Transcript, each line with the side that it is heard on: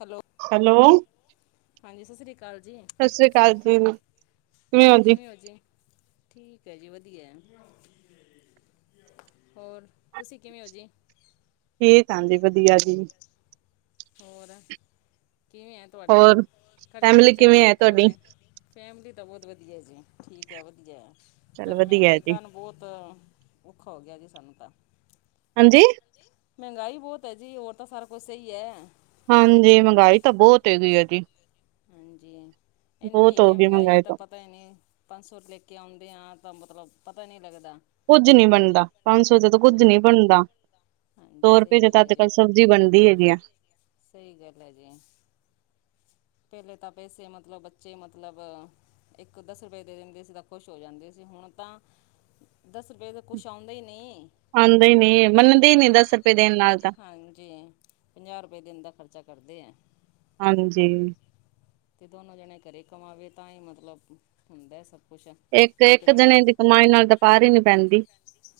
left: Hello.
right: Hello.
left: ਹਾਂਜੀ ਸਤਿ ਸ੍ਰੀ ਅਕਾਲ ਜੀ,
right: ਸਤਿ ਸ੍ਰੀ ਅਕਾਲ ਜੀ,
left: ਹੋਰ ਕਿਵੇਂ ਹੋ ਜੀ? ਠੀਕ ਹੈ, ਜੀ ਵਧੀਆ ਹੋਰ ਤੁਸੀਂ ਕਿਵੇਂ ਹੋ ਜੀ?
right: ਠੀਕ ਜੀ ਵਧੀਆ ਜੀ।
left: ਹੋਰ, ਕਿਵੇਂ ਆ?
right: ਹੋਰ ਫੈਮਲੀ ਕਿਵੇਂ ਹੈ? ਤੁਹਾਡੀ।
left: ਮੈਂ ਫੈਮਿਲੀ ਤਾਂ ਬਹੁਤ ਵਧੀਆ ਜੀ ਠੀਕ ਹੈ, ਵਧੀਆ
right: ਚੱਲ
left: ਪਰ
right: ਵਧੀਆ
left: ਮਹਿੰਗਾਈ
right: ਜੀ।
left: ਕਾਰਨ। ਬਹੁਤ ਔਖਾ ਹੋ ਗਿਆ, ਜੀ ਸਾਨੂੰ ਤਾਂ।
right: ਹਾਂਜੀ।
left: ਮਹਿੰਗਾਈ ਬਹੁਤ ਹੈ, ਜੀ ਹੋਰ ਤਾਂ ਸਾਰਾ ਕੁਛ ਸਹੀ ਹੈ।
right: ਹਾਂਜੀ, ਮਹਿੰਗਾਈ ਤਾਂ ਬਹੁਤ ਹੈਗੀ ਆ ਜੀ।
left: ਹਾਂਜੀ ਇੰਨੀ
right: ਬਹੁਤ
left: ਹੈਗੀ
right: ਹੋ
left: ਆ,
right: ਗਈ
left: ਮਹਿੰਗਾਈ ਤਾਂ। ਪਤਾ ਨਹੀਂ ਪੰਜ ਸੌ ਲੈਕੇ ਆਉਂਦੇ, ਆ ਤਾਂ ਮਤਲਬ ਪਤਾ ਨਹੀਂ ਲੱਗਦਾ।
right: ਕੁੱਝ ਨਹੀਂ ਬਣਦਾ, ਪੰਜ ਸੌ ਚ ਤਾਂ
left: ਹਾਂ
right: ਕੁੱਝ ਨਹੀਂ ਬਣਦਾ।
left: ਹਾਂਜੀ
right: ਸੋ ਰੁਪਏ
left: ਸਹੀ
right: ਚ
left: ਗੱਲ
right: ਤਾਂ
left: ਹੈ
right: ਅੱਜ-ਕੱਲ੍ਹ
left: ਜੀ
right: ਸਬਜ਼ੀ ਬਣਦੀ ਹੈਗੀ ਆ।
left: ਸਹੀ ਗੱਲ ਹੈ, ਜੀ ਪਹਿਲੇ ਤਾਂ ਪੈਸੇ ਮਤਲਬ ਬੱਚੇ ਮਤਲਬ। ਇੱਕ ਦਸ ਰੁਪਏ ਦੇ ਦਿੰਦੇ ਸੀ ਤਾਂ ਖੁਸ਼ ਹੋ ਜਾਂਦੇ ਸੀ ਹੁਣ ਤਾਂ। ਦਸ ਰੁਪਏ ਦਾ ਕੁਛ ਆਉਂਦੇ ਹੀ ਨਹੀਂ।
right: ਆਉਂਦੇ ਹੀ ਨੀ ਮੰਨਦੇ ਹੀ, ਨੀ ਦਸ ਰੁਪਏ ਦੇਣ ਨਾਲ ਤਾਂ।
left: ਹਾਂਜੀ ਪੰਜਾਹ ਰੁਪਏ ਦਿਨ ਦਾ ਖਰਚਾ ਕਰਦੇ ਹੈ।
right: ਹਾਂਜੀ।
left: ਅਤੇ ਦੋਨੋਂ ਜਣੇ ਘਰੇ ਕਮਾਵੇ ਤਾਂ ਹੀ ਮਤਲਬ ਹੁੰਦਾ ਸਭ। ਕੁਛ ਇੱਕ
right: ਇੱਕ-ਇੱਕ ਜਣੇ ਦੀ ਕਮਾਈ ਨਾਲ ਦਕਾਰ ਹੀ ਨੀ ਪੈਂਦੀ।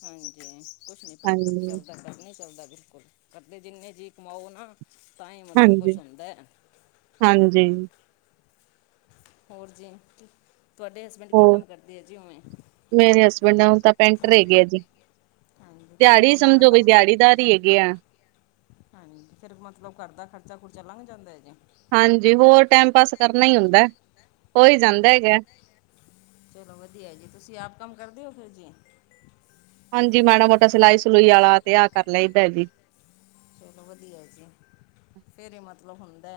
left: ਹਾਂਜੀ ਕੁਛ ਨੀ ਪਤਾ
right: ਹਾਂਜੀ,
left: ਚੱਲਦਾ ਕੰਮ ਨੀ ਚੱਲਦਾ ਬਿਲਕੁਲ। ਘਰਦੇ ਜਿੰਨੇ ਜੀ ਕਮਾਓ ਨਾ ਤਾਂ ਹੀ ਮਤਲਬ
right: ਹਾਂਜੀ।
left: ਕੁਛ ਹੁੰਦਾ ਹੈ।
right: ਹਾਂਜੀ।
left: ਹੋਰ ਜੀ, ਤੁਹਾਡੇ ਹਸਬੈਂਡ ਕੀ
right: ਹੋਰ,
left: ਕੰਮ ਕਰਦੇ ਆ ਜੀ ਉਵੇਂ?
right: ਮੇਰੇ ਹਸਬੈਂਡ ਹੁਣ ਤਾਂ ਪੈਂਟਰ ਹੈਗਿਆ ਜੀ।
left: ਹਾਂਜੀ ਕਿਵੇਂ
right: ਦਿਹਾੜੀ
left: ਉਹਨਾਂ ਦਾ
right: ਸਮਝੋ ਬੇ
left: ਕੰਮ
right: ਦਿਹਾੜੀਦਾਰ ਹੀ ਹੈਗੇ ਆ।
left: ਹਾਂਜੀ, ਫਿਰ ਮਤਲਬ ਘਰਦਾ ਖਰਚਾ ਖ਼ੁਰਚਾ ਲੰਘ ਜਾਂਦਾ ਹੈਜੀ।
right: ਹਾਂਜੀ, ਹੋਰ ਟਾਈਮ ਪਾਸ ਕਰਨਾ ਹੀ ਹੁੰਦਾ, ਹੋਈ ਜਾਂਦਾ
left: ਹੂੰ
right: ਹੈਗਾ।
left: ਚਲੋ ਵਧੀਆ ਜੀ, ਤੁਸੀਂ ਆਪ ਕੰਮ ਕਰਦੇ ਓ ਫਿਰ ਜੀ।
right: ਹਾਂਜੀ ਮਾੜਾ ਮੋਟਾ ਸਿਲਾਈ ਸਲੂਈ ਆਲਾ ਤੇ ਆ ਕਰ ਲਈ ਦਾ ਜੀ।
left: ਚਲੋ ਵਧੀਆ ਜੀ, ਫਿਰ ਇਹ ਮਤਲਬ ਹੁੰਦਾ,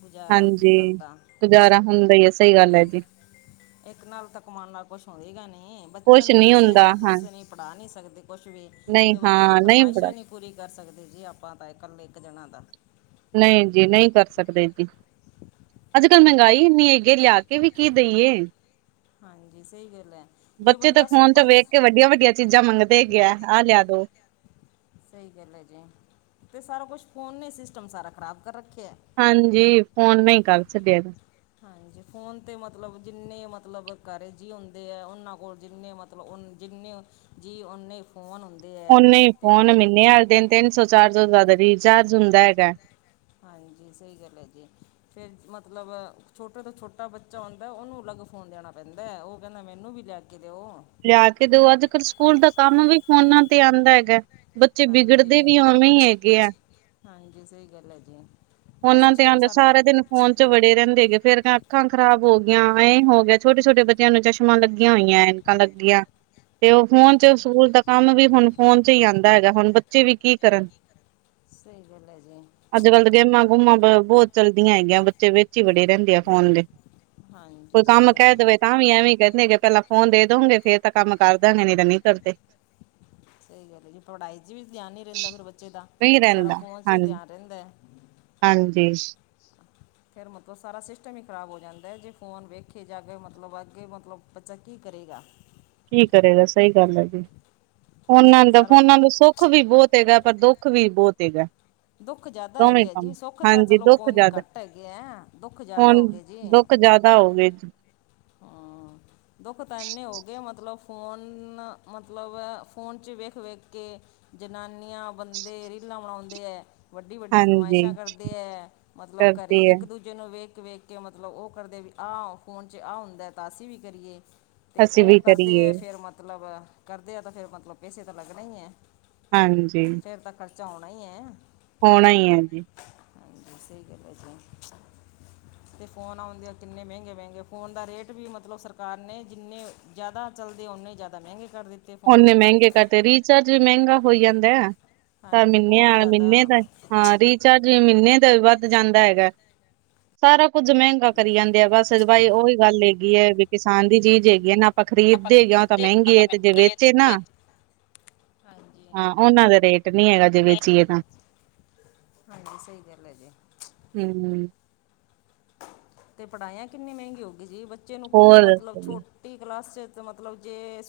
left: ਗੁਜ਼ਾਰਾ
right: ਹਾਂਜੀ,
left: ਕਰਦਾ
right: ਗੁਜ਼ਾਰਾ ਹੁੰਦਾ ਹੀ ਹੈ, ਸਹੀ ਗੱਲ ਹੈ ਜੀ।
left: ਇੱਕ ਨਾਲ ਤਾਂ ਕਮਾਨ ਨਾਲ ਕੁਛ ਹੋਇਗਾ ਨਹੀਂ ਬੱਚਿਆਂ
right: ਕੁਛ
left: ਨੂੰ
right: ਨੀ
left: ਵੀ ਸਹੀ
right: ਹੁੰਦਾ ਹਾਂ
left: ਤੁਸੀਂ ਨਹੀਂ ਪੜ੍ਹਾ ਨਹੀਂ ਸਕਦੇ ਕੁਛ ਵੀ।
right: ਨਹੀਂ
left: ਤੇ ਬੱਚੇ ਦੀ
right: ਹਾਂ ਨਹੀਂ ਬੜਾ
left: ਫਰਮਾਇਸ਼ਾਂ ਨਹੀ ਪੂਰੀ ਕਰ ਸਕਦੇ ਜੀ, ਆਪਾਂ ਤਾਂ ਇਕੱਲੇ ਇੱਕ ਜਣਾ ਤਾਂ।
right: ਨਹੀਂ ਜੀ, ਨਹੀਂ ਕਰ ਸਕਦੇ ਜੀ। ਅੱਜ ਕੱਲ੍ਹ ਮਹਿੰਗਾਈ ਇੰਨੀ ਹੈਗੀ ਲਿਆ ਕੇ ਵੀ ਕੀ ਦੇਈਏ?
left: ਹਾਂਜੀ ਸਹੀ ਗੱਲ ਹੈ, ਜੇ ਬੰਦਾ ਸੌ ਪੰਜ
right: ਵੱਡੀਆ ਵੱਡੀਆ ਚੀਜ਼ਾਂ ਮੰਗਦੇ ਹੈਗਿਆ, ਆਹ ਲਿਆ ਦੋ
left: ਸਹੀ ਗੱਲ ਹੈ ਜੀ, ਤੇ ਸਾਰਾ ਕੁਛ ਫੋਨ ਨੇ ਸਿਸਟਮ ਸਾਰਾ ਖਰਾਬ ਕਰ ਰੱਖਿਆ।
right: ਹਾਂਜੀ, ਫੋਨ ਨਹੀਂ ਕਰ ਛੱਡਿਆ।
left: ਹਾਂਜੀ, ਫ਼ੋਨ ਤੇ ਮਤਲਬ ਜਿੰਨੇ ਮਤਲਬ ਘਰੇ ਜੀ ਹੁੰਦੇ ਹੈ, ਉਹਨਾਂ ਕੋਲ ਜਿੰਨੇ ਮਤਲ ਜਿਨੇ ਜੀਅ ਉਨੇ ਫੋਨ ਹੁੰਦੇ ਹੈ
right: ਓਨੇ ਹੀ
left: ਤੇ
right: ਫੋਨ
left: ਬ
right: ਮਹੀਨੇ ਵਾਲੇ ਦਿਨ ਤਿੰਨ ਸੌ, ਚਾਰ ਸੌ, ਤੋਂ ਜ਼ਿਆਦਾ ਰਿਚਾਰਜ ਹੁੰਦਾ ਹੈਗਾ।
left: ਹਾਂਜੀ, ਸਹੀ ਗੱਲ ਹੈ ਜੀ। ਫੇਰ ਮਤਲਬ ਛੋਟੇ ਤੋਂ ਛੋਟਾ ਬੱਚਾ ਹੁੰਦਾ ਉਹਨੂੰ ਅਲੱਗ ਫੋਨ ਦੇਣਾ ਪੈਂਦਾ, ਉਹ ਕਹਿੰਦਾ ਮੈਨੂੰ ਵੀ ਲੈ ਲੈ ਕੇ ਦਿਓ।
right: ਲਿਆ ਕੇ ਦਿਓ, ਅੱਜ ਕੱਲ੍ਹ ਸਕੂਲ ਦਾ ਕੰਮ ਵੀ ਫ਼ੋਨਾਂ ਤੇ ਆਂਦਾ ਹੈਗਾ। ਬੱਚੇ ਵਿਗੜਦੇ
left: ਹਾਂਜੀ
right: ਵੀ ਉਵੇਂ ਹੀ ਹੈਗੇ ਆ।
left: ਹਾਂਜੀ, ਸਹੀ ਗੱਲ ਹੈ ਜੀ। ਪਰ
right: ਫ਼ੋਨਾਂ ਤੇ
left: ਸਿਸਟਮ
right: ਆਉਂਦਾ ਸਾਰਾ ਦਿਨ, ਫ਼ੋਨ ਚ ਵੜੇ ਰਹਿੰਦੇ ਹੈਗੇ ਫੇਰ ਅੱਖਾਂ ਖ਼ਰਾਬ ਹੋ ਗੀਆਂ ਐ ਹੋ ਗਿਆ ਛੋਟੇ ਛੋਟੇ ਬੱਚਿਆਂ ਨੂੰ ਚਸ਼ਮਾਂ ਲੱਗੀਆਂ ਹੋਈਆਂ ਐ। ਕਾ ਲੱਗੀਆਂ, ਤੇ ਉਹ ਫੋਨ ਚ ਸਕੂਲ ਦਾ ਕੰਮ ਵੀ ਹੁਣ ਫੋਨ ਚ ਹੀ ਆਂਦਾ ਹੈਗਾ, ਹੁਣ ਬੱਚੇ ਵੀ ਕੀ ਕਰਨ।
left: ਸਹੀ ਗੱਲ ਐ ਜੀ।
right: ਅੱਜ ਕੱਲ੍ਹ ਤਾਂ ਗੇਮਾਂ ਗੁਮਾਂ ਬ ਬਹੁਤ ਚਲਦੀਆਂ ਹੈਗੀਆਂ, ਬੱਚੇ ਵਿੱਚ ਹੀ ਵੜੇ ਰਹਿੰਦੇ ਆ ਫੋਨ ਦੇ। ਕੋਈ
left: ਹਾਂਜੀ ਸਹੀ
right: ਕੰਮ
left: ਗੱਲ
right: ਕਹਿ
left: ਹੈ ਜੀ
right: ਦਵੇ ਤਾਂ ਵੀ ਐਵੇਂ ਕਹਿੰਦੇਗੇ ਪਹਿਲਾਂ ਫੋਨ ਦੇ ਦੋਗੇ ਫੇਰ ਤਾਂ ਕੰਮ ਕਰਦਾਗੇ ਨਹੀਂ ਤਾਂ ਨਹੀਂ ਕਰਦੇ।
left: ਸਹੀ ਗੱਲ ਹੈ ਜੀ, ਪੜ੍ਹਾਈ ਚ ਵੀ ਧਿਆਨ ਨੀ ਰਹਿੰਦਾ ਫਿਰ ਬੱਚੇ ਦਾ
right: ਨਹੀਂ
left: ਸਾਰਾ
right: ਰਹਿੰਦਾ
left: ਫੋਨ ਚ ਧਿਆਨ ਰਹਿੰਦਾ ਹੈ।
right: ਹਾਂਜੀ।
left: ਫਿਰ ਮਤਲਬ ਸਾਰਾ ਸਿਸਟਮ ਹੀ ਖ਼ਰਾਬ ਹੋ ਜਾਂਦਾ ਹੈ, ਜੇ ਫੋਨ ਵੇਖੇ ਜਾ ਕੇ ਮਤਲਬ ਅੱਗੇ ਮਤਲਬ ਬੱਚਾ ਕੀ ਕਰੇਗਾ।
right: ਕੀ ਕਰੇਗਾ ਸਹੀ ਗੱਲ ਹੈ ਜੀ, ਉਹਨਾਂ ਦਾ
left: ਸਾਰਾ ਕੁ
right: ਫੋਨਾਂ ਦਾ ਸੌ ਸੁੱਖ ਵੀ ਬਹੁਤ ਹੈਗਾ ਪਰ ਦੁੱਖ ਵੀ ਬਹੁਤ ਹੈਗਾ।
left: ਦੁੱਖ ਜ਼ਿਆਦਾ
right: ਦੋਵੇਂ
left: ਹੈਗੇ ਆ
right: ਕੰਮ
left: ਜੀ ਸੁੱਖ ਤਾਂ
right: ਹਾਂਜੀ
left: ਚਲੋ
right: ਦੁੱਖ
left: ਕੋਈ ਨੀ
right: ਜ਼ਿਆਦਾ
left: ਘੱਟ ਹੈਗੇ ਹੈ, ਦੁੱਖ ਜ਼ਿਆਦਾ
right: ਹੁਣ
left: ਹੋ ਗਏ ਜੀ।
right: [inaudible]
left: ਹਾਂ
right: [inaudible]
left: ਦੁੱਖ ਤਾਂ ਇੰਨੇ ਹੋ ਗਏ ਮਤਲਬ ਫੋਨ ਮਤਲਬ ਫੋਨ ਚ ਵੇਖ ਵੇਖ ਕੇ ਜਨਾਨੀਆਂ, ਬੰਦੇ ਰੀਲਾਂ ਬਣਾਉਂਦੇ ਹੈ। ਵੱਡੀ ਵੱਡੀ
right: ਹਾਂਜੀ
left: ਫਰਮਾਇਸ਼ਾਂ ਕਰਦੇ ਹੈ, ਮਤਲਬ
right: ਕਰਦੇ
left: ਘਰੇ
right: ਹੈ
left: ਇੱਕ ਦੂਜੇ ਬੱਚੇ ਨੂੰ ਵੇਖ ਵੇਖ ਕੇ ਮਤਲਬ ਉਹ ਕਰਦੇ ਵੀ ਆਹ ਫੋਨ ਚ ਆਹ ਹੁੰਦਾ ਤਾਂ ਅਸੀਂ ਵੀ ਕਰੀਏ ਅਤੇ
right: ਅਸੀਂ
left: ਉਹ
right: ਵੀ
left: ਕਰਦੇ
right: ਕਰੀਏ
left: ਹੈ ਫਿਰ ਮਤਲਬ ਕਰਦੇ ਹੈ ਤਾਂ ਫਿਰ ਮਤਲਬ ਪੈਸੇ ਤਾਂ ਲੱਗਣੇ ਹੀ ਹੈ।
right: ਹਾਂਜੀ
left: ਫਿਰ ਤਾਂ ਖਰਚਾ ਆਉਣਾ ਹੀ ਹੈ।
right: ਹੋਣਾ ਈ ਹੈ ਜੀ।
left: ਹਾਂਜੀ ਸਹੀ ਗੱਲ ਹੈ ਜੀ ਤੇ ਫੋਨ ਆਉਂਦੇ ਆ ਕਿੰਨੇ ਮਹਿੰਗੇ-ਮਹਿੰਗੇ ਫੋਨ ਦਾ ਰੇਟ ਵੀ ਮਤਲਬ ਸਰਕਾਰ ਨੇ ਜਿੰਨੇ ਜ਼ਿਆਦਾ ਚਲਦੇ ਉਨੇ ਜ਼ਿਆਦਾ ਮਹਿੰਗੇ ਕਰ ਦਿੱਤੇ। ਫੋਨ
right: ਓਨੇ ਮਹਿੰਗੇ ਕਰਤੇ, ਰੀਚਾਰਜ ਵੀ ਮਹਿੰਗਾ ਹੋ ਜਾਂਦਾ, ਤਾ
left: ਹਾਂਜੀ ਬਹੁਤ ਜ਼ਿਆਦਾ
right: ਮਹੀਨੇ-ਮਹੀਨੇ ਦਾ ਹਾਂ, ਰੀਚਾਰਜ ਵੀ ਮਹੀਨੇ ਦਾ ਵੀ ਵੱਧ ਜਾਂਦਾ ਹੈਗਾ। ਸਾਰਾ ਕੁੱਝ ਮਹਿੰਗਾ
left: ਗੱਲ ਹੈ
right: ਕਰੀ
left: ਜੀ
right: ਜਾਂਦੇ ਆ, ਬਸ ਉਹੀ ਗੱਲ ਹੈਗੀ ਹੈ ਵੀ ਕਿਸਾਨ ਦੀ ਚੀਜ਼ ਹੈਗੀ ਹੈ ਨਾ। ਖਰੀਦਦੇ ਯਾ ਤੇ ਮਹਿੰਗੇ ਹੈ ਤੇ ਜਿਵੇ'- ਨਾ,
left: ਹਾਂਜੀ
right: ਹਾਂ ਉਹਨਾਂ ਦਾ ਰੇਟ ਨੀ ਹੈਗਾ ਜੇ ਵੇਚੀਏ ਤਾਂ।
left: ਹਾਂਜੀ ਸਹੀ ਗੱਲ ਹੈ ਜੀ।
right: ਹਮ-ਹਮ
left: ਅਤੇ ਪੜ੍ਹਾਈਆਂ ਕਿੰਨੀ ਮਹਿੰਗੀ ਹੋ ਗਈ ਜੀ ਬੱਚੇ ਨੂੰ ਕੀ
right: ਹੋਰ
left: ਮਤਲਬ
right: ਦੱਸੋ ਜੀ
left: ਛੋਟ ਟੀ ਕਲਾਸ 'ਚ ਮਤਲਬ ਜੇ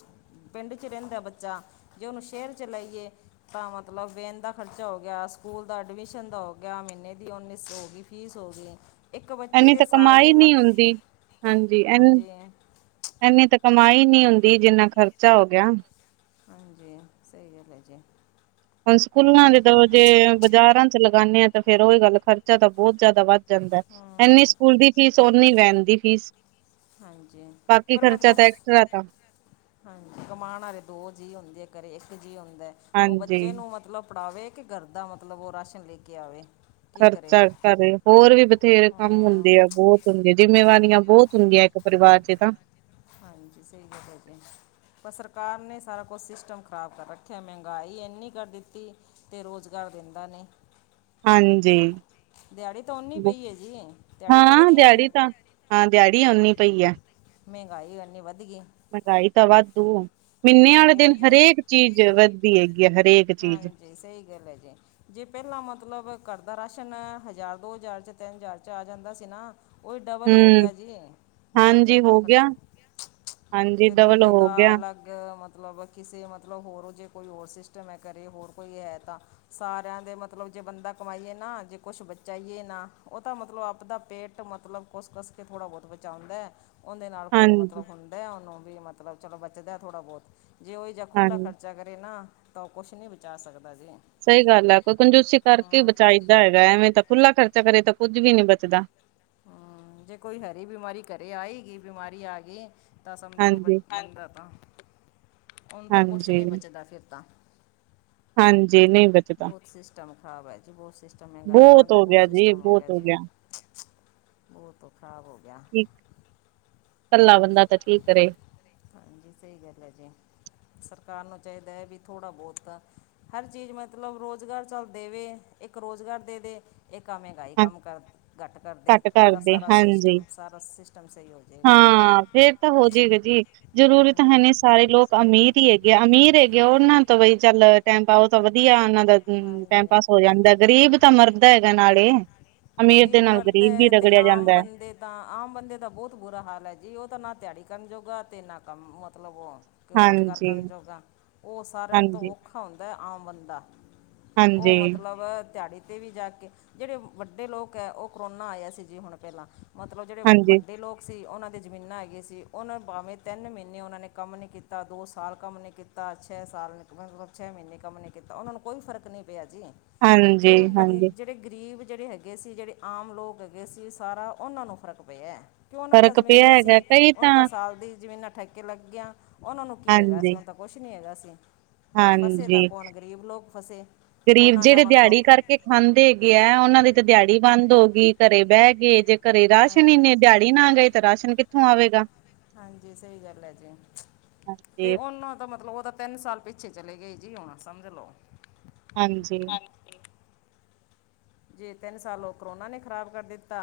left: ਪਿੰਡ 'ਚ ਰਹਿੰਦਾ ਬੱਚਾ, ਜੇ ਉਹਨੂੰ ਸ਼ਹਿਰ 'ਚ ਲਾਈਏ ਤਾਂ ਮਤਲਬ ਵੇਨ ਦਾ ਖਰਚਾ ਹੋ ਗਿਆ, ਸਕੂਲ ਦਾ ਐਡਮਿਸ਼ਨ ਦਾ ਹੋ ਗਿਆ, ਮਹੀਨੇ ਦੀ ਉੱਨੀ ਸੌ ਹੋ ਗਈ। ਫੀਸ ਹੋ ਗਈ ਇੱਕ ਵਾਰੀ
right: ਇਨੀ ਤਾਂ ਕਮਾਈ ਨਹੀਂ ਹੁੰਦੀ, ਹਾਂਜੀ।
left: ਹਾਂਜੀ
right: ਇਨੀ ਤਾਂ ਕਮਾਈ ਨੀ ਹੁੰਦੀ, ਜਿੰਨਾ ਖਰਚਾ ਹੋ ਗਿਆ।
left: ਹਾਂਜੀ ਸਹੀ ਗੱਲ ਹੈ ਜੀ
right: ਹੁਣ
left: ਬਹੁਤ
right: ਸਕੂਲਾਂ
left: ਹੈ
right: ਦੇ
left: ਜੀ
right: ਜੇ ਬਾਜ਼ਾਰਾਂ ਚ ਲਗਾਉਂਦੇ ਹਾਂ ਤਾਂ ਫੇਰ ਉਹੀ ਗੱਲ ਖਰਚਾ ਤਾਂ ਬਹੁਤ ਜ਼ਿਆਦਾ ਵੱਧ ਜਾਂਦਾ, ਇਨੀ
left: ਹਾਂ
right: ਸਕੂਲ ਦੀ ਫੀਸ ਓਨੀ ਵੈਨ ਦੀ ਫੀਸ
left: ਹਾਂਜੀ
right: ਬਾਕੀ
left: ਪਰ
right: ਖਰਚਾ
left: ਮਤਲਬ
right: ਤਾਂ, ਐਕਸਟਰਾ ਤਾਂ
left: ਹਾਂਜੀ ਕਮਾਉਣ ਵਾਲੇ ਦੋ ਜੀਅ ਹੁੰਦੇ, ਘਰੇ ਇੱਕ ਜੀਅ ਹੁੰਦਾ। ਉਹ
right: ਹਾਂਜੀ
left: ਬੱਚੇ ਨੂੰ ਮਤਲਬ ਪੜ੍ਹਾਵੇ, ਕਿ ਘਰ ਦਾ ਮਤਲਬ ਉਹ ਰਾਸ਼ਨ ਲੈ ਕੇ ਆਵੇ। ਕੀ ਕਰੇ
right: ਖਰਚਾ ਕਰ, ਹੋਰ ਵੀ ਬਥੇਰੇ ਕੰਮ
left: ਹਾਂ
right: ਹੁੰਦੇ ਆ ਬਹੁਤ। ਹੁਣ ਤੇ ਜਿੰਮੇਵਾਰੀਆਂ ਬਹੁਤ ਹੁੰਦੀਆਂ ਇੱਕ ਪਰਿਵਾਰ ਚ ਤਾਂ।
left: ਹਾਂਜੀ ਸਹੀ ਗੱਲ ਹੈ ਜੀ। ਪਰ ਸਰਕਾਰ ਨੇ ਸਾਰਾ ਕੁਛ ਸਿਸਟਮ ਖਰਾਬ ਕਰ ਰੱਖਿਆ, ਮਹਿੰਗਾਈ ਐੰਨੀ ਕਰ ਦਿੱਤੀ। ਤੇ ਰੁਜ਼ਗਾਰ ਦਿੰਦਾ ਨੀ,
right: ਹਾਂਜੀ
left: ਦਿਹਾੜੀ ਤਾਂ ਓਨੀ
right: ਬ
left: ਪਈ ਜੀ, ਦਿਹਾੜੀ ਤਾਂ
right: ਹਾਂ
left: ਵਧੀ ਨੀ।
right: ਦਿਹਾੜੀ ਤਾਂ ਹਾਂ ਦਿਹਾੜੀ ਓਨੀ ਪਈ ਆ।
left: ਮਹਿਗਾਈ ਓਨੀ ਵੱਧ ਗਈ।
right: ਮਹਿੰਗਾਈ ਤਾਂ ਵਾਧੂ, ਮਹੀਨੇ ਵਾਲੇ
left: ਬਹੁਤ
right: ਦਿਨ
left: ਜ਼ਿਆਦਾ
right: ਹਰੇਕ ਚੀਜ਼ ਵੱਧਦੀ ਹੈਗੀ ਆ ਹਰੇਕ। ਚੀਜ਼
left: ਹਾਂਜੀ, ਸਹੀ ਗੱਲ ਹੈ ਜੀ। ਜੇ ਪਹਿਲਾਂ ਮਤਲਬ ਘਰ ਦਾ ਰਾਸ਼ਨ, ਹਜ਼ਾਰ ਦੋ ਹਜ਼ਾਰ ਚ ਤਿੰਨ ਹਜ਼ਾਰ ਚ ਆ ਜਾਂਦਾ ਸੀ ਨਾ। ਉਹੀ ਡਬਲ ਹੋ
right: ਹਮ
left: ਗਿਆ ਜੀ, ਬਹੁਤ
right: ਹਾਂਜੀ
left: ਜ਼ਿਆਦਾ
right: ਹੋ ਗਿਆ
left: ਖਰਚਾ
right: ਹਾਂਜੀ
left: ਤੇ
right: ਡਬਲ
left: ਦੁੱਧ
right: ਹੋ
left: ਦਾ
right: ਗਿਆ
left: ਅਲੱਗ, ਮਤਲਬ ਕਿਸੇ ਮਤਲਬ ਹੋਰ ਜੇ ਕੋਈ ਹੋਰ ਸਿਸਟਮ ਕਰੇ ਹੋਰ ਕੋਈ ਹੈ ਤਾਂ ਸਾਰਿਆਂ ਦੇ ਮਤਲਬ, ਜੇ ਬੰਦਾ ਕਮਾਈਏ ਨਾ ਜੇ ਕੁਛ ਬਚਾਈਏ ਨਾ ਉਹ ਤਾਂ ਮਤਲਬ ਆਪਦਾ ਪੇਟ ਘਟ ਮਤਲਬ ਕੁਸ-ਕਸ ਕੇ ਥੋੜ੍ਹਾ ਬਹੁਤ ਬਚਉਂਦਾ। ਉਹਦੇ ਨਾਲ ਕੋਈ
right: ਹਾਂਜੀ
left: ਮਤਲਬ ਹੁੰਦਾ, ਉਹਨੂੰ ਵੀ ਮਤਲਬ ਚਲੋ ਬਚਦਾ ਥੋੜ੍ਹਾ ਬਹੁਤ, ਜੇ ਉਹੀ ਜਿਹਾ ਖੁੱਲ੍ਹਾ
right: ਹਾਂਜੀ
left: ਖਰਚਾ। ਚਾ ਕਰੇ ਨਾ, ਤਾਂ ਉਹ ਕੁਛ ਨਹੀਂ ਬਚਾ ਸਕਦਾ ਜੀ।
right: ਸਹੀ ਗੱਲ ਹੈ, ਕੋਈ ਕੰਜੂਸੀ ਕਰਕੇ
left: ਹਾਂ,
right: ਬਚਾਈਦਾ ਹੈਗਾ, ਐਵੇਂ ਤਾਂ ਖੁੱਲਾ ਖਰਚਾ ਕਰੇ ਤਾਂ ਕੁੱਝ ਵੀ ਨਹੀਂ ਬਚਦਾ।
left: ਹਮ, ਜੇ ਕੋਈ ਹਰੀ ਬਿਮਾਰੀ ਘਰੇ ਆਈ ਹੀ ਗਈ, ਬਿਮਾਰੀ ਆ ਗਈ। ਤਾਂ ਸਮਝ ਲਓ
right: ਹਾਂਜੀ
left: ਬਚਦਾ ਹੁਣ ਤਾਂ ਕੁੱਛ
right: ਹਾਂਜੀ
left: ਨਹੀਂ ਬਚਦਾ ਫਿਰ ਤਾਂ।
right: ਹਾਂਜੀ ਨਹੀਂ ਬਚਦਾ
left: ਬਹੁਤ ਸਿਸਟਮ ਖ਼ਰਾਬ ਹੈ ਜੀ, ਬਹੁਤ ਸਿਸਟਮ, ਮਹਿੰਗਾਈ ਕਾਰਨ ਤਾਂ
right: ਹੋ
left: ਬਹੁਤ
right: ਗਿਆ ਜੀ
left: ਸਿਸਟਮ ਹੋ ਗਿਆ
right: ਬਹੁਤ
left: ਜੀ। ਉਹ ਤੋਂ ਖਰਾਬ ਹੋ ਗਿਆ।
right: ਇਕ, ਕੱਲਾ ਬੰਦਾ ਤਾਂ ਕੀ ਕਰੇ।
left: ਹਾਂਜੀ, ਸਹੀ ਗੱਲ ਐ ਜੀ, ਸਰਕਾਰ ਨੂੰ ਚਾਹੀਦਾ ਹੈ ਵੀ ਥੋੜ੍ਹਾ ਬਹੁਤ ਤਾ ਹਰ ਚੀਜ਼ ਮਤਲਬ ਰੁਜ਼ਗਾਰ ਚੱਲ ਦੇਵੇ, ਇੱਕ ਰੁਜ਼ਗਾਰ ਦੇਦੇ ਇਹ ਆ ਮਹਿੰਗਾਈ
right: ਹਾਂ
left: ਕੰਮ, ਕਰ ਘੱਟ ਕਰਦੇ।
right: ਘੱਟ
left: ਤਾਂ
right: ਕਰਦੇ
left: ਸਾਰਾ
right: ਹਾਂਜੀ
left: ਸਿਸਟਮ ਸਾਰਾ ਸਿਸਟਮ ਸਹੀ ਹੋਜੇਗਾ।
right: ਹਾਂ ਫੇਰ ਤਾ ਹੋਜੇਗਾ ਜੀ, ਜਰੂਰੀ ਤਾਂ
left: ਹਾਂਜੀ
right: ਹੈਨੀ ਸਾਰੇ ਲੋਕ ਅਮੀਰ ਹੀ ਹੇਗੇ ਆ, ਅਮੀਰ ਹੇਗੇ ਆ ਉਹਨਾਂ ਤੋਂ ਬਈ ਚੱਲ, ਟਾਈਮ ਪਾਓ ਤਾਂ ਵਧੀਆ ਉਹਨਾਂ ਦਾ ਹੂੰ,
left: ਹਾਂਜੀ
right: ਟਾਈਮਪਾਸ ਹੋ ਜਾਂਦਾ, ਗ਼ਰੀਬ ਤਾਂ ਮਰਦਾ ਹੈਗਾ ਨਾਲੇ। ਅਮੀਰ ਦੇ
left: ਗਰੀਬ
right: ਨਾਲ ਗ਼ਰੀਬ ਵੀ
left: ਮਰਦੈ, ਤੇ
right: ਰਗੜਿਆ
left: ਆਮ
right: ਜਾਂਦਾ ਹੈ
left: ਬੰਦੇ ਤਾਂ ਆਮ ਬੰਦੇ ਦਾ ਬਹੁਤ ਬੁਰਾ ਹਾਲ ਹੈ ਜੀ, ਉਹ ਤਾਂ ਨਾ ਤਿਹਾੜੀ ਕਰਨ ਜੋੋਗਾ ਤੇ, ਨਾ, ਕੰਮ ਮਤਲਬ ਓ ਕਿ ਰੁਜ਼ਗਾਰ
right: ਹਾਂਜੀ,
left: ਕਰਨ ਜੋਗਾ, ਉਹ ਸਾਰਿਆਂ ਤੋਂ
right: ਹਾਂਜੀ।
left: ਔਖਾ ਹੁੰਦਾ ਹੈ ਆਮ ਬੰਦਾ। ਉਹ
right: ਹਾਂਜੀ,
left: ਮਤਲਬ ਤਿਹਾੜੀ ਤੇ ਵੀ ਜਾਕੇ, ਜਿਹੜੇ ਵੱਡੇ ਵੱਡੇ ਲੋਕ ਐ, ਉਹ ਕੋਰੋਨਾ ਆਇਆ ਸੀ ਜੀ ਹੁਣ ਪਹਿਲਾਂ, ਮਤਲਬ ਜਿਹੜੇ
right: ਹਾਂਜੀ,
left: ਵੱਡੇ ਲੋਕ ਸੀ ਉਹਨਾਂ ਦੇ ਜ਼ਮੀਨਾਂ ਹੈਗੀ ਸੀ, ਉਹਨਾਂ ਭਾਵੇਂ ਤਿੰਨ ਮਹੀਨੇ ਉਹਨਾਂ ਨੇ ਕੰਮ ਨੀ ਕੀਤਾ, ਦੋ-ਸਾਲ ਕੰਮ ਨਹੀਂ ਕੀਤਾ ਕੀਤਾ, ਛੇ ਸਾਲ ਮਤਲਬ, ਛੇ ਮਹੀਨੇ ਕੰਮ ਨੀ ਕੀਤਾ, ਉਹਨਾਂ ਨੂੰ ਕੋਈ ਫ਼ਰਕ ਨਹੀਂ ਪਿਆ ਜੀ।
right: ਹਾਂਜੀ,
left: ਜੇ ਬੰ
right: ਹਾਂਜੀ
left: ਜਿਹੜੇ ਗ਼ਰੀਬ, ਜਿਹੜੇ ਹੈਗੇ ਗੇ ਸੀ ਜਿਹੜੇ ਆਮ ਲੋਕ ਹੈਗੇ ਸੀ, ਸਾਰਾ ਉਹਨਾਂ ਨੂੰ ਫ਼ਰਕ ਪਿਆ। ਕਿਉ ਉਹਨਾਂ ਦਾ
right: ਫ਼ਰਕ ਪਿਆ
left: ਜ਼ਮੀਨਾਂ
right: ਹੈਗਾ
left: ਸੀ,
right: ਕਈ
left: ਉਹਣ ਤਾਂ ਸਾਲ ਦੀ ਜ਼ਮੀਨਾਂ ਠੇਕੇ ਲੱਗੀਆਂ, ਉਹਨਾਂ ਨੂੰ ਕੀ ਹੈਗਾ ਸੀ
right: ਹਾਂਜੀ,
left: ਉਹਨਾ ਤਾਂ ਕੁਛ ਨਹੀਂ ਹੈਗਾ ਸੀ, ਤੇ ਫਸੇ ਤਾਂ
right: ਹਾਂਜੀ।
left: ਕੌਣ ਗਰੀਬ ਲੋਕ ਫਸੇ,
right: ਗ਼ਰੀਬ
left: ਉਹਨਾਂ ਦਾ
right: ਜਿਹੜੇ
left: ਮਤਲਬ
right: ਦਿਹਾੜੀ ਕਰਕੇ ਖਾਂਦੇ ਹੇਗੇ ਆ ਉਹਨਾਂ ਦੀ ਤੇ ਦਿਹਾੜੀ ਬੰਦ ਹੋ ਗਈ ਘਰੇ ਬਹਿਕੇ, ਜੇ ਘਰੇ ਰਾਸ਼ਨ
left: ਹਾਂਜੀ
right: ਇੰਨੇ ਦਿਹਾੜ ਨਾ ਗਏ ਤੇ, ਰਾਸ਼ਨ ਕਿੱਥੋਂ ਆਵੇਗਾ।
left: ਹਾਂਜੀ, ਸਹੀ ਗੱਲ ਐ ਜੀ, ਤੇ
right: ਹਾਂਜੀ
left: ਉਹਨਾਂ ਦਾ, ਮਤਲਬ ਉਹਦਾ ਤਿੰਨ ਸਾਲ ਪਿੱਛੇ ਚਲੇ ਗਏ ਜੀ, ਹੁਣ ਸਮਝ ਲਓ।
right: ਹਾਂਜੀ‌।
left: ਜੇ ਤਿੰਨ ਸਾਲ ਓ ਕੋਰੋਨਾ ਨੇ ਖ਼ਰਾਬ ਕਰ ਦਿੱਤਾ,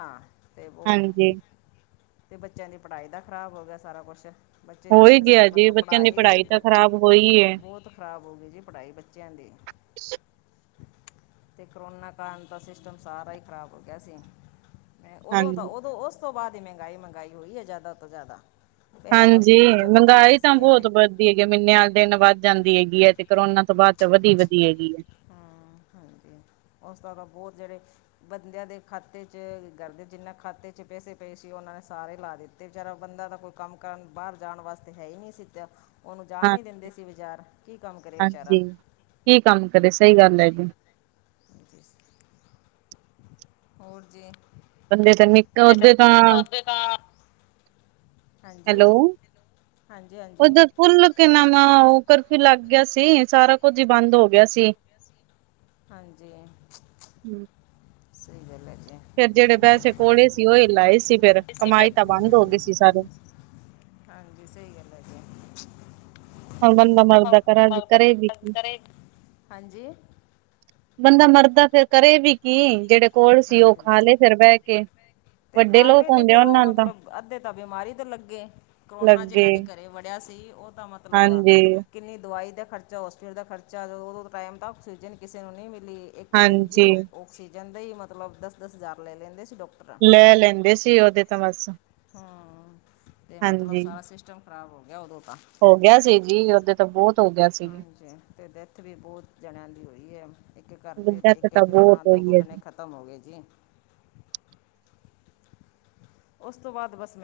left: ਅਤੇ ਉਹ
right: ਹਾਂਜੀ
left: ਤੇ ਬੱਚਿਆਂ ਦੀ ਪੜ੍ਹਾਈ ਦਾ ਖ਼ਰਾਬ ਹੋ ਗਿਆ, ਸਾਰਾ ਕੁਛ। ਬੱਚੇ
right: ਹੋ ਹੀ
left: ਤਿੰਨ ਸਾਲ
right: ਗਿਆ ਜੀ
left: ਮਤਲਬ
right: ਬੱਚਿਆਂ ਦੀ
left: ਪੜ੍ਹਾਈ ਦੇਖੋ,
right: ਤਾਂ ਖ਼ਰਾਬ ਹੋਈ ਹੈ।
left: ਬਹੁ ਬਹੁਤ ਖਰਾਬ ਹੋ ਗਈ ਜੀ ਪੜ੍ਹਾਈ ਬੱਚਿਆਂ ਦੀ‌।
right: [inaudible]
left: ਅਤੇ, ਕੋਰੋਨਾ ਕਾਰਨ ਤਾ ਸਿਸਟਮ ਸਾਰਾ ਹੀ ਖ਼ਰਾਬ ਹੋ ਗਿਆ ਸੀ। ਉਦੋਂ ਤਾਂ,
right: ਹਾਂਜੀ।
left: ਉਦੋਂ ਉਸ ਤੋਂ ਬਾਅਦ ਹੀ ਮਹਿੰਗਾਈ-ਮਹਿੰਗਾਈ ਹੋਈ ਹੈ, ਜ਼ਿਆਦਾ ਤੋਂ ਜ਼ਿਆਦਾ‌।
right: ਹਾਂਜੀ, ਮਹਿੰਗਾਈ ਤਾਂ ਬਹੁਤ ਬ ਧੀ ਤਿੰਨ ਮਹੀਨਿਆਂ ਵਾਲੇ ਦਿਨ ਵੱਧ ਜਾਂਦੀ ਹੈਗੀ ਹੈ, ਤੇ ਕੋਰੋਨਾ ਤੋਂ ਬਾਅਦ' ਚ ਵਧੀ-ਵਧੀ ਹੈਗੀ।
left: ਹੂੰ, ਹਾਂਜੀ ਉਸਦਾ ਤਾਂ ਬਹੁਤ ਜਿਹੜੇ ਬੰਦਿਆਂ ਦੇ ਖਾਤੇ'ਚ, ਘਰਦੇ ਜਿੰਨ੍ਹਾਂ ਖਾਤੇ'ਚ ਪੈਸੇ ਪਏ ਸੀ, ਉਹਨਾਂ ਨੇ ਸਾਰੇ ਲਾ ਦਿੱ ਤੇ ਵਿਚਾਰਾ ਬੰਦਾ ਦਾ ਕੋਈ ਕੰਮ ਕਰਨ, ਬਾਹਰ ਜਾਣ ਵਾਸਤੇ ਹੈ ਹੀ ਨਹੀਂ ਸੀ ਦਿਆ‌। ਉਹਨੂੰ ਜਾਣ
right: ਹਾਂ
left: ਨੀ ਦਿੰਦੇ ਸੀ ਬਾਜਾਰ, ਕੀ ਕੰਮ ਕਰੇ ਵਿਚਾਰਾ।
right: ਹਾਂਜੀ। ਕੀ ਕੰਮ ਕਰੇ, ਸਹੀ ਗੱਲ ਹੈ ਜੀ।
left: ਹੋਰ ਜੀ
right: ਬੰਦੇ ਤਾਂ ਨਿੱਕ
left: ਤਾ
right: ਓਦੇ ਤਾਂ
left: ਦੁਧ ਦੇ ਨਾਲ
right: ਹੈਲੋ,
left: ਹਾਂਜੀ
right: ਉਹ
left: ਹਾਂਜੀ
right: ਦ ਫੁੱਲ ਕੇ ਨਾਮਾਂ ਉਹ ਕਰਫਿਊ ਲੱਗ ਗਿਆ ਸੀ, ਸਾਰਾ ਕੁਝ ਹੀ ਬੰਦ ਹੋ ਗਿਆ ਸੀ।
left: ਹਾਂਜੀ, ਸਹੀ ਗੱਲ ਹੈ ਜੀ।
right: ਫਿਰ ਜਿਹੜੇ ਪੈਸੇ ਕੋਲੇ ਸੀ, ਉਹ ਹੀ ਲਾਏ ਸੀ ਫਿਰ, ਕਮਾਈ ਤਾਂ ਬੰਦ ਹੋ ਗਈ ਸੀ ਸਾਰੇ।
left: ਹਾਂਜੀ, ਸਹੀ ਗੱਲ ਐ ਜੀ।
right: ਹੁਣ ਬੰਦਾ ਮਰਦਾ ਕਰਾ ਕਰੇ ਵੀ
left: [unintelligible]
right: ਕੀ।
left: ਕਰੇ ਹਾਂਜੀ
right: ਬੰਦਾ ਮਰਦਾ ਫਿਰ ਕਰੇ ਵੀ ਕੀ, ਜਿਹੜੇ ਕੋਲ ਸੀ ਉਹ ਖਾ
left: ਹਾਂਜੀ
right: ਲਏ ਫਿਰ ਬਹਿਕੇ।
left: ਤੇ ਖਾ ਲਏ ਤੇ, ਫੇਰ ਉਹ ਮਤਲਬ ਅੱਧੇ ਤਾ ਬਿਮਾਰੀ ਤੇ ਲੱਗੇ, ਕੋਰੋਨਾ
right: ਲੱਗੇ
left: ਜਿਨਾਂ ਦੇ ਘਰੇ ਵੜਿਆ ਸੀ ਉਹ ਤਾਂ ਮਤਲਬ
right: ਹਾਂਜੀ
left: ਕਿੰਨੀ ਦਵਾਈ ਦਾ ਖਰਚਾ, ਹੋਸਪੀਟਲ ਦਾ ਖਰਚਾ, ਜਦੋਂ ਉਦੋਂ ਟਾਈਮ ਤਾਂ ਆਕਸੀਜਨ ਕਿਸੇ ਨੂੰ ਨਹੀਂ ਮਿਲੀ। ਇੱਕ ਦਿਨ ਜੀ,
right: ਹਾਂਜੀ
left: ਔਕਸੀਜਨ ਦਾ ਹੀ ਮਤਲਬ ਦਸ-ਦਸ ਹਜ਼ਾਰ ਲੈ ਲੈਂਦੇ ਸੀ, ਡੋਕ
right: ਲੈ ਲੈਂਦੇ ਸੀ, ਉਹਦੇ ਤਾਂ ਬਸ
left: ਹਮ ਅਤੇ ਮਤਲਬ
right: ਹਾਂਜੀ
left: ਸਾਰਾ ਸਿਸਟਮ ਖਰਾਬ ਹੋ ਗਿਆ ਉਦੋਂ ਤਾਂ
right: ਹੋ ਗਿਆ ਸੀ ਜੀ ਉਹਦੇ ਤਾਂ ਬਹੁਤ ਹੋ ਗਿਆ ਸੀ
left: ਹਾਂਜੀ ਤੇ ਡੈਥ ਵੀ ਬਹੁਤ ਜਣਿਆਂ ਦੀ ਹੋਈ ਹੈ ਇੱਕ ਘਰ ਦੇ
right: ਬੁੱਢਾ ਤੇ
left: ਇੱਕ
right: ਤਾਂ
left: ਇੱਕ
right: ਬਹੁਤ
left: ਜਣਾ
right: ਹੋਈ
left: ਦੋ-ਦੋ
right: ਹੈ ਜੀ।
left: ਜਣੇ ਖਤਮ ਮ ਹੋ ਗਏ ਜੀ ਉਸ ਤੋਂ ਬਾਅਦ ਬਸ ਮੈਂ